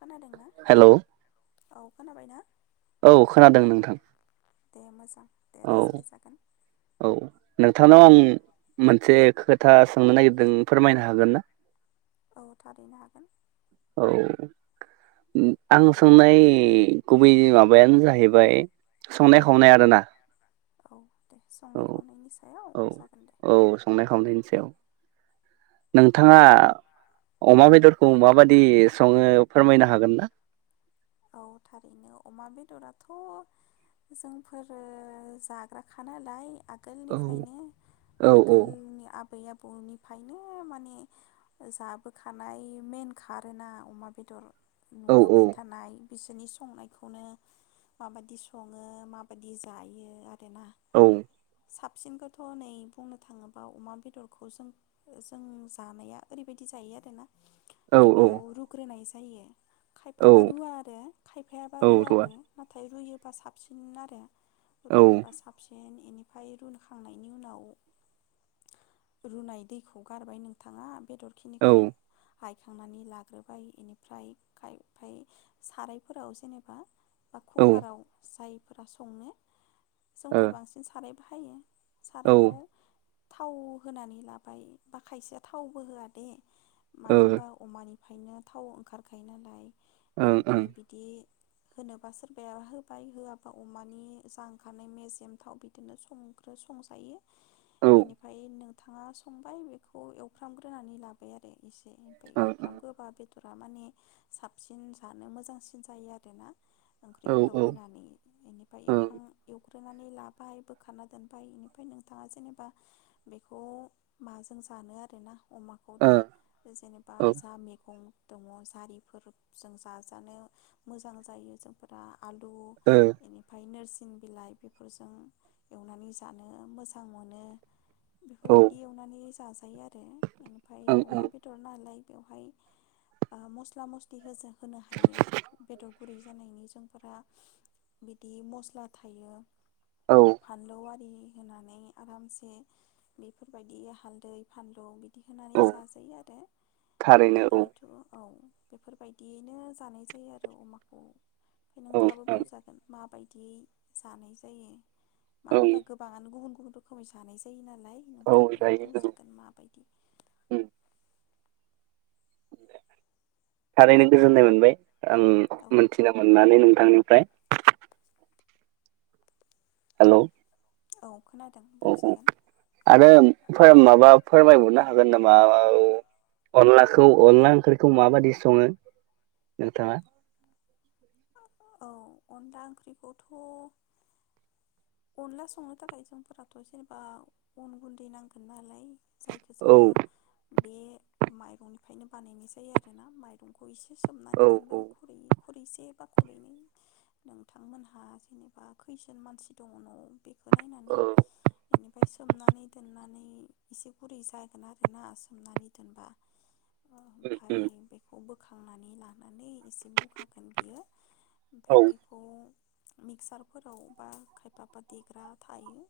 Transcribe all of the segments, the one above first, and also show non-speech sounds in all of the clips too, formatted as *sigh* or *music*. खोनादोंना हेलौ औ खोनाबायना? औ खोनादों नोंथां दे मोजां दा औ राइज्लाय जागोन औ नोंथांनाव आं मोनसे खोथा सोंनो नागिरदों फोरमायनो हागोन ना? औ थारैनो हागोन। औ आं सोंनाय गुबै माबायानो जाहैबाय संनाय खावनाय आरो ना औ दे संनाय खावनायनि सायाव औ जागोन दे औ संनाय खावनायनि सायाव नोंथाङा अमा बेदरखौ माबादि सङो फोरमायनो हागोन ना? औ थारैनो अमा बेदराथ' जोंफोर जाग्राखा नालाय औ आगोलनिफ्रायनो औ आगोलनि आबै आबौ बर' निफ्रायनोथ' माने जाबोखानाय मेइेन खारोना अमा बेदर औ नुबोबाय थानाय बिसोरनि संनायखौनो माबायदि सङो माबायदि जायो आरो ना औ साबसिनखौथ' नै बुंनो थाङोबा अमा बेदरखौ जों जों जानाया ओरैबायदि जायो आरो ना औ गिबियाव रुग्रोनाय जा जायो औ खायफाबा रुवा आ खायफायाबा औ रुवा रुवाबो नाथाय रुयोबा साबसिन आरो औ रूयोबा साबसिन बेनिफ्राय रुखांनायनि उनाव रुनाय दैखौ गारबाय नोंथाङा औ बेदरखिनिखौ बायखांनानै लाग्रोबाय बेनिफ्राय खायफाया सारायफोराव जेनेबा बा ओ कुकाराव जाय फोरा संनो औ ओ जोंफोर ओं बांसिन साराय बाहायो ओं सारायाव थाव होनानै लाबाय बा खायसेया थावबो होआ दे मानो होनबा अमानि *unintelligible* थाव ओंखारखायो नालाय इनिफ्राय बिदि होनोबा सोरबाया होबाय होआबा अमानि जा ओंखारनाय मेजेम थाव बिदिनो संग्रो-संजायो। औ ओं बेनिफ्राय नों थाङा संबाय बेखौ एवफ्रामग्रोनानै लाबाय आरो। इसे ओमफ्राय ओं एवफ्राम गोबा बेद फोरा माने साबसिन जानो मोजांसिन जायो आरोना। औ ओंख्रिफोराव औ होनानै ऐनिफ्राय ओ एवखां एव ग्रोनानै लाबाय बोखारना दोनबाय बेनिफ्राय नोंथांङा जेनेबा बेखौ माजों जानो आरोना। अमाखौ औ दा जेनेबा ओ जा मैगं दङ जारि फोरजों जाजानो मोजां जायो जोंफोरा आलु ओ बेनिफ्राय नोरसिं बिलाइ बेफोरजों एवनानै जानो मोजां मोनो। ओं बेफोरबायदि एवनानै जाजायो आरो। एनिफ्राय अमा ओं बेदर नालाय बेवहाय मस्ला मस्लि होजो होनो हायो बेदर गुरै जानायनि जोंफोरा बिदि मस्ला थायो औ फानलौ आारि होनानै आरामसे बेफोरबायदि हालदै फानलौ दि होनानै औ जाजायो आरो थारैनो बेनिफ्रायथ' औ बेफोरबाय दियैनो जानाय जायो आरो अमाखौ। फाय औ नोंथांङाबो ओं बुंजागोन माबाय? दि जानाय जायो। मानो ओं होबा गोबाङानो गुबुन *unintelligible* जानाय जायो ना लाय औ नोंथाङाबो जायो औ बुंजागोन माबायदि उम थारैनो गोजोननाय मोनबाय। आं औ मोनथिनो मोननानै नों आंनिफ्राय हेलौ औ खोनादों औ औ बुंजागोन आरो फोर माबा फोरमायहरनो हागोन नामा आ औ अनलाखौ अनला ओंख्रिखौ माबादि सङो नोंथाङा? औ अनला ओंख्रिखौथ अनला संनो थाखाय जोंफोराथ जेनेबा अन गुन्दै नांगोन नालाय जायखो औ जोङो बे माइरंनिफायनो बानायनाय जायो आरोना माइरंखौ एसे औ सोमनानै औ दोनबाय खुरैयै खुरैसे बा खुरैनै नोंथांमोनहा जेनेबा खैजोन मानसि दङ न'आव? इखो नायनानै औ इनि फाय सोमनानै दोननानै एसे गुरै जागोन आरोना सोमनानै दोनबा उम ओमफाय उम बेखौबो खांनानै लानानै एसे बुखागोन बियो फाय औ बेखौ मिक्सारफोराव बा खायफाबा देग्रा थायो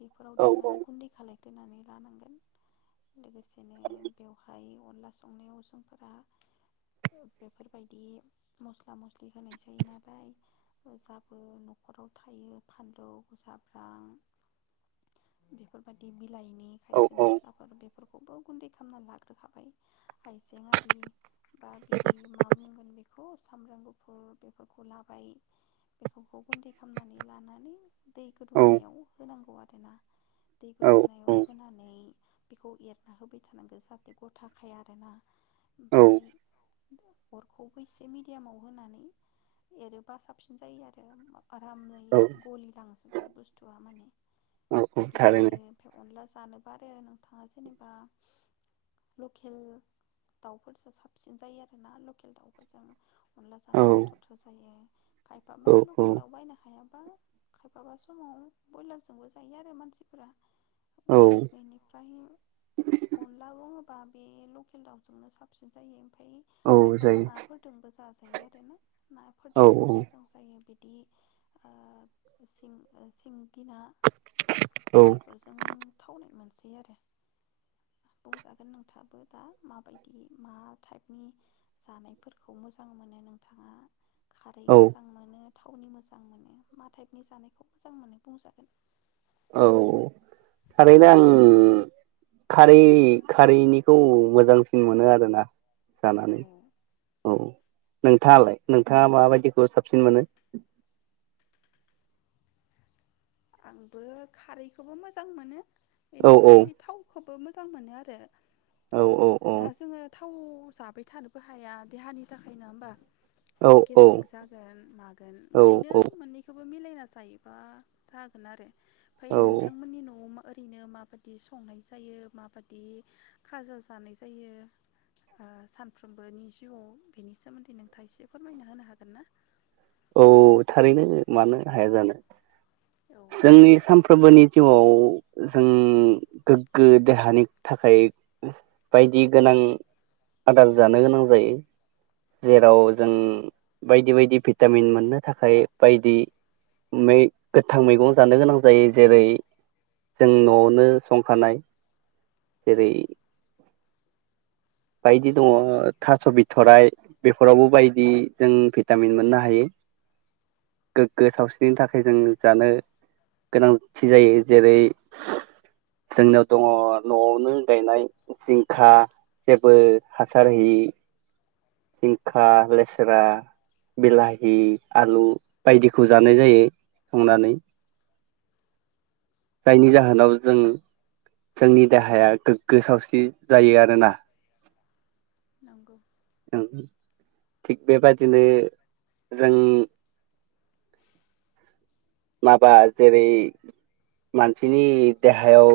बेफोराव औ देरनानै गुन्दै खालाय होनानै लानांगोन लोगोसेनो बेवहाय अनला संनायाव जोंफोरा बेफोरबायदि मस्ला मस लि होनाय जायो नालाय जाबो नखराव थायो फानलौजाब्रां बेफोरबायदि लाइनि औ खायसे औ मस्लाफोर बेफोर खौबो गुन्दै खालामना लाग्रोखाबाय हाइजें आरि बा बिदि मा बुंगोन बेख *unintelligible* अ बेफोरख' लाबाय बे ख'ख गुन्दै खालामनानै लानानै दै औ औ गोदौनायाव होनांगौ आरोना दै औ गोदौनायाव होनानै बिखौ एरना होबाय थानांगो जाहाथे गथ थाखाय आरोना औ ओमफाय अरखौबो एसे मिदि एमाव होनानै एरोबा साबसिन जायो आरो। आरामै गलिलांजोबो बुस्थुआ माने औ औ बिदि थारैनो जायो ओमफाय अनला जानो आरो नोंथाङा जेनेबा लकेल दाउफोरजों साबसिन जायो आर ना लकेल दाउफोरजों? अनला औ जानो गोथावथार जायो। खायफाबा औ औ लकेल दाउ बायनो हायाबा माबा समाव ब्रयलारजोंबो जायो आरो मानसिफोरा। औ बेनिफ्रायो अनलाबो बा बे लकेल दाउजोंनो साबसिन जायो। ओमफाय औ खायफाबा जायो नाफोर दोंबो जायो जाजायो आरो ना औ नाफोरदोंबो मोजां जायो बिदि दि ओ सिं ओ‌ सिं गि ना बेफोरजों थावनाय मोनसे आरो बुंजागोन नोंथाङाबो दा माबायदि मा टाइपनि जानायफोरखौ मोजां मोनो नोंथाङा खारै औ मोजां मोनो। थावनि मोजां मोनो मा टाइपनि जानायखौ मोजां मोनो बुंजागोन? औ थारैनो आं खारै-खारैनिखौ मोजांसिन मोनो आरोना जानानै औ औ। नोंथाङालाय नोंथाङा माबायदिखौ साबसिन मोनो? आंबो खारैखौबो मोजां मोनो। औ औ बेनिफ्राय थावखौबो मोजां मोनो आरो औ औ औ दा जोङो थाव जाबाय थानोबो हाया देहानि थाखाय नोङा होमबा? औ गेस्टिक जागोन मागोन औ ओंखायनो औ मोननैखौ मिलायना जायोबा जा *unintelligible* बै औ नोंथांमोननि न'आव मा ओरैनो माबादि संनाय जायो माबादि खाजा जानाय जायो ओ सानफ्रोमबोनि जिउआव बेनि सोमोन्दै नोंथाङा एसे फोरमायना होनो हागोन ना? औ थारैनो मानो हाया जानो औ जोंनि सानफ्रोमबोनि जिउआव जों गोग्गो देहानि थाखाय बायदि गोनां आदार जानो गोनां जायो। जेराव जों बायदि बायदि भिटामिन मोननो थाखाय बायदि गोथां मैगं जानो गोनां जायो जेरै जों न'आवनो संखानाय जेरै बायदि दङ थास' बिथ'राइ बेफोरावबो बायदि जों भिटामिन मोननो हायो गोग्गो सावस्रिनि थाखाय जों जानो गोनांथि जायो। जेरै जोंनायाव दङ न'आवनो गायनाय जिंखा जेबो हासार होयि जिंखा लेस्रा बिलाहि आलु बायदिखौ जानाय जायो संनानै। जायनि जाहोनाव जों जोंनि देहाया गोग्गो सावस्रि जायो आरोना। नंगौ औ थिग बेबादिनो जों माबा जेरै मानसिनि देहायाव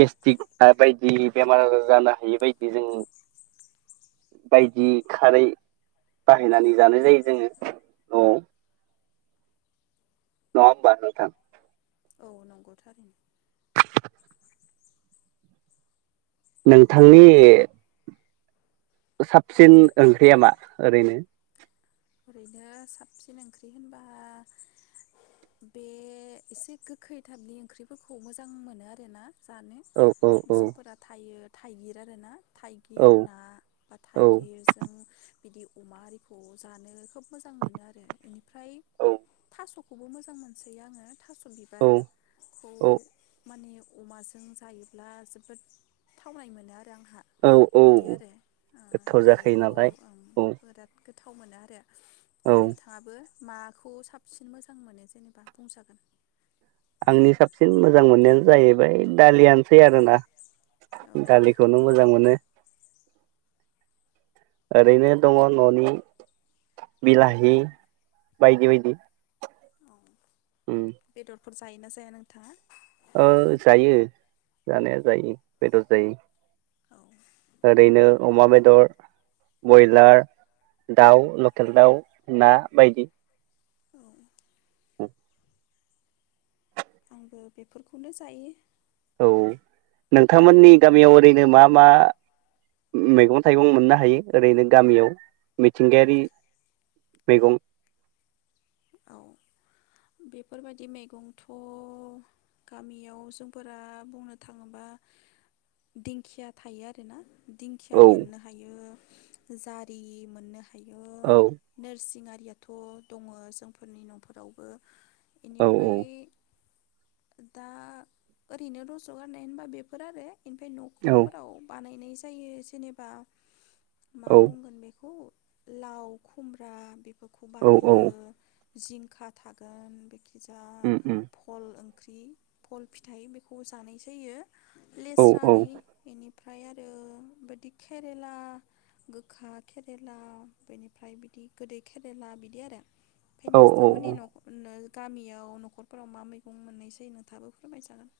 गेस्ट्रिक बायदि बेमार आजार जानो हायि बायदि जों बायदि खारै बाहायनानै जानाय जायो जोङो न'आव नङा ओमबा नोंथां औ नंगौथ' आरो। नोंथांनि साबसिन ओंख्रिया मा ओरैनो ओरैनो साबसिन ओंख्रि होनबा बे एसे गोखै थाइबनि ओंख्रिफोरखौ मोजां मोनो आरो ना। जानो औ औ जोंफोरा थायो थाइगिर आरो ना औ थाइगिर ना बा औ थाइगिरजों बिदि अमा आरिखौ जानो खोब मोजां मोनो आरो बेनिफ्राय औ थास'खौबो मोजां मोनसोयो आङो थास' औ बिबारखौ औ माने अमाजों जायोब्ला जोबोद थावनाय मोनो आरो। आंहा औ बिदि आरो गोथाव जाखायो बेखौ नालाय औ बिराद गोथाव गोथाव मोनो आरो ओमफ्राय औ नोंथाङाबो माखौ साबसिन मोजां मोनो जेनेबा बुंजागोन आंनि साबसिन मोजां मोननायानो जाहैबाय दालियानोसै आरो ना। औ दालिखौनो मोजां मोनो ओरैनो दङ बे ननि बिलाहि बायदि बायदि। उम फोर जायोना जाया नोंथाङा ओ जायो जानाया जायो बेदर जायो औ ओरैनो अमा बेदर, बयलार, दाउ, लकेल दाउ, ना बायदि। औ औ आंबो बेफोरखौनो जायो। औ नोंथांमोननि गामियाव ओरैनो मा मा मैगं थाइगं मोननो हायो ओरैनो गामियाव मिथिंगायारि मैगं? औ बेफोरबायदि मैगंथ' गामियाव जोंफोरा बुंनो थाङोबा दिंखिया थायो आरो ना। दिंखिया औ मोननो हायो। जारि मोननो हा थायो औ नोरसिं आरिया थ' दङ जों फोरनि न'फोरावबो औ इनिफ्राय दा ओरैनो रज गारनाय होनबा बेफोर आरो ओमफ्राय औ न'खरफोराव बानायनाय जा जायो जेनेबा मा औ बुंगोन बेखौ लाव खुमब्रा बे बेफोरखौ औ औ बानायो जिंखा थागोन बे खिजा उम उम भल ओं ख्रि भल फिथाइ बेखौ जानाय जायो औ लेस्रारि इनि ओमफ्राय आरो बिदि केरेला गोखा केेरेला बेनिफ्राय बिदि गोदै केरेला बिदि आरो ओमफ्राय औ औ औ नोंसांमोननि न' ओ गामियाव न'खरफोराव मा मैगं मोननाय‌ जायो नोंथाबो फोरमाय जागोन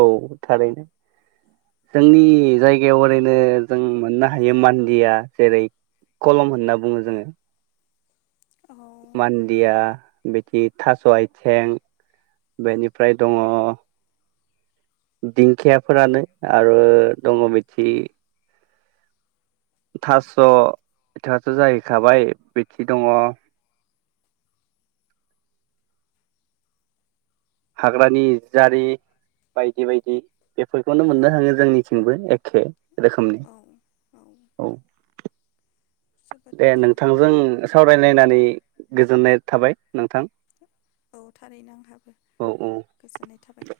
औ थारैनो जोंनि जायगायाव ओरैनो जों मोननो हायो मान्दिया जेरै कलम होनना बुङो जोङो अह मान्दिया बिदि थास' आयथे बेनिफ्राय दङ दिंखियाफोरानो आरो दङ बिथि थास' थास जाहै खाबाय बिथि दङ हाग्रानि जारि बायदि बायदि बेफोरखौनो औ मोननो थांङो जोंनिथिंबो ए खै रोखोमनि औ औ औ जोबोद दे मोजां नोंथांजों सावरायलायनानै गोजोननाय थाबाय नोंथां औ थारैनो आंहाबो औ औ गोजोननाय थाबाय